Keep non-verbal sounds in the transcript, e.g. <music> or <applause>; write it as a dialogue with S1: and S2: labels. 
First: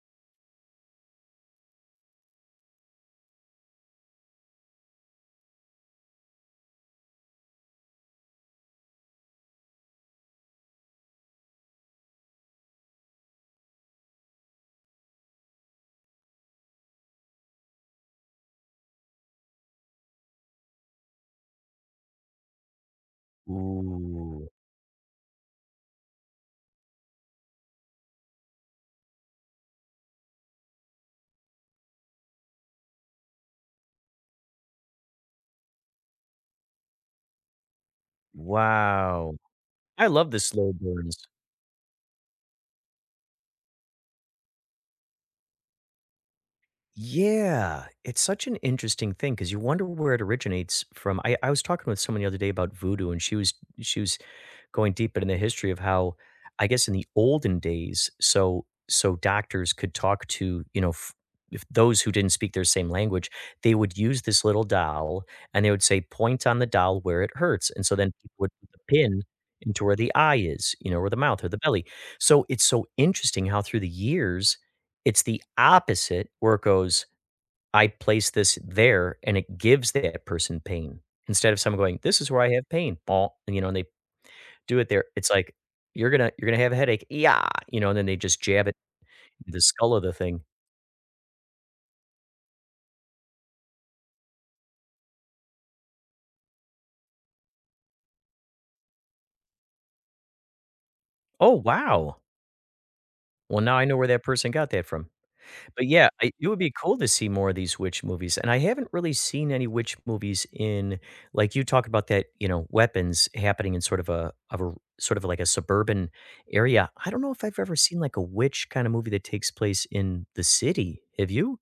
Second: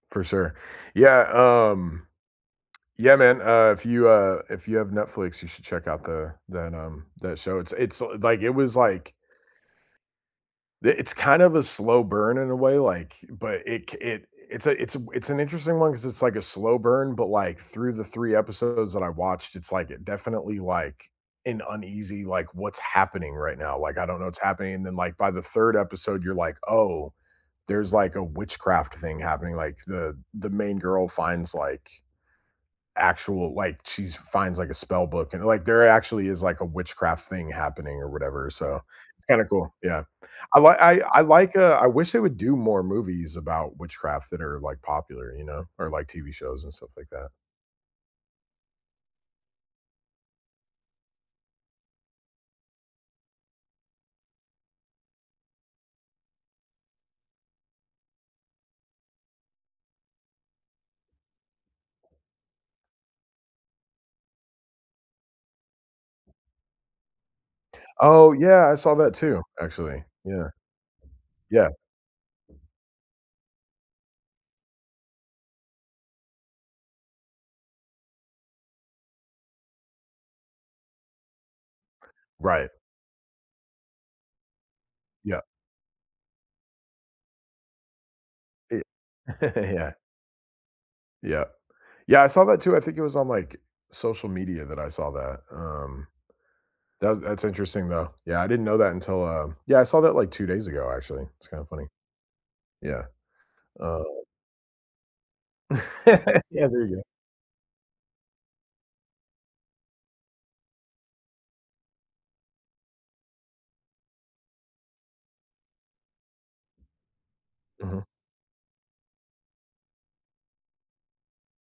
S1: For sure. Yeah, um, yeah, man, uh, if you, uh if you have Netflix, you should check out the that, um that show. It's a it's, l like it was, like it it's kind of a slow burn in a way, like but it c it it's a it's a it's an interesting one because it's like a slow burn, but, like, through the 3 episodes that I watched, it's, like, it definitely, like, an uneasy, like what's happening right now, like, I don't know what's
S2: Ooh.
S1: happening, and then like by the 3rd episode, you're like, "Oh, there's, like, a witchcraft thing happening." Like, the the main girl finds, like actual like, she's finds, like, a spell book. And, like, there actually is, like, a witchcraft thing happening or whatever, so it's
S2: Wow.
S1: kinda cool, yeah.
S2: I love the
S1: I
S2: slow
S1: li I
S2: burns.
S1: I, like, uh I wish they would do more movies about witchcraft that are, like, popular, you know, or, like, TV shows and stuff like that.
S2: Yeah, it's such an interesting thing, 'cause you wonder where it originates from. I I was talking with someone the other day about Voodoo, and she was she was going deep into the history of how, I guess in the olden days, so so doctors could talk to, you know, f if those who didn't speak their same language, they would use this little doll, and they would say point on the doll where it hurts, and so then people
S1: Oh,
S2: would
S1: yeah.
S2: put
S1: I
S2: the
S1: saw that
S2: pin
S1: too,
S2: into where
S1: actually,
S2: the eye
S1: yeah.
S2: is, you know, or the mouth or the
S1: Yeah.
S2: belly. So, it's so interesting how through the years, it's the opposite where it goes, I place this there, and it gives that person pain. Instead of someone going, this is where I have
S1: Right.
S2: pain, and, you know, and they do it there, it's
S1: Yep.
S2: like, you're gonna you're gonna have a headache, e yah you know, and then they just jab it
S1: It
S2: in the
S1: <chuckles>
S2: skull
S1: Yeah.
S2: of the thing.
S1: Yeah. Yeah, I saw that too, I think it was on, like, social media that I saw that, um Tha that's interesting, though. Yeah, I didn't know that until, uh Yeah, I saw that, like, 2 days ago, actually, it's
S2: Oh,
S1: kinda funny.
S2: wow.
S1: Yeah,
S2: Well, now I know
S1: uh
S2: where that person got that from. But, yeah, I
S1: <laughs>
S2: it would
S1: Yeah,
S2: be
S1: there you
S2: cool
S1: go.
S2: to see more of these witch movies, and I haven't really seen any witch movies in like you talk about that, you know, weapons happening in sort of a of a r sort of like a suburban area. I don't know if I've ever seen,
S1: Mhm.
S2: like, a witch kinda movie that takes place in the city. Have you?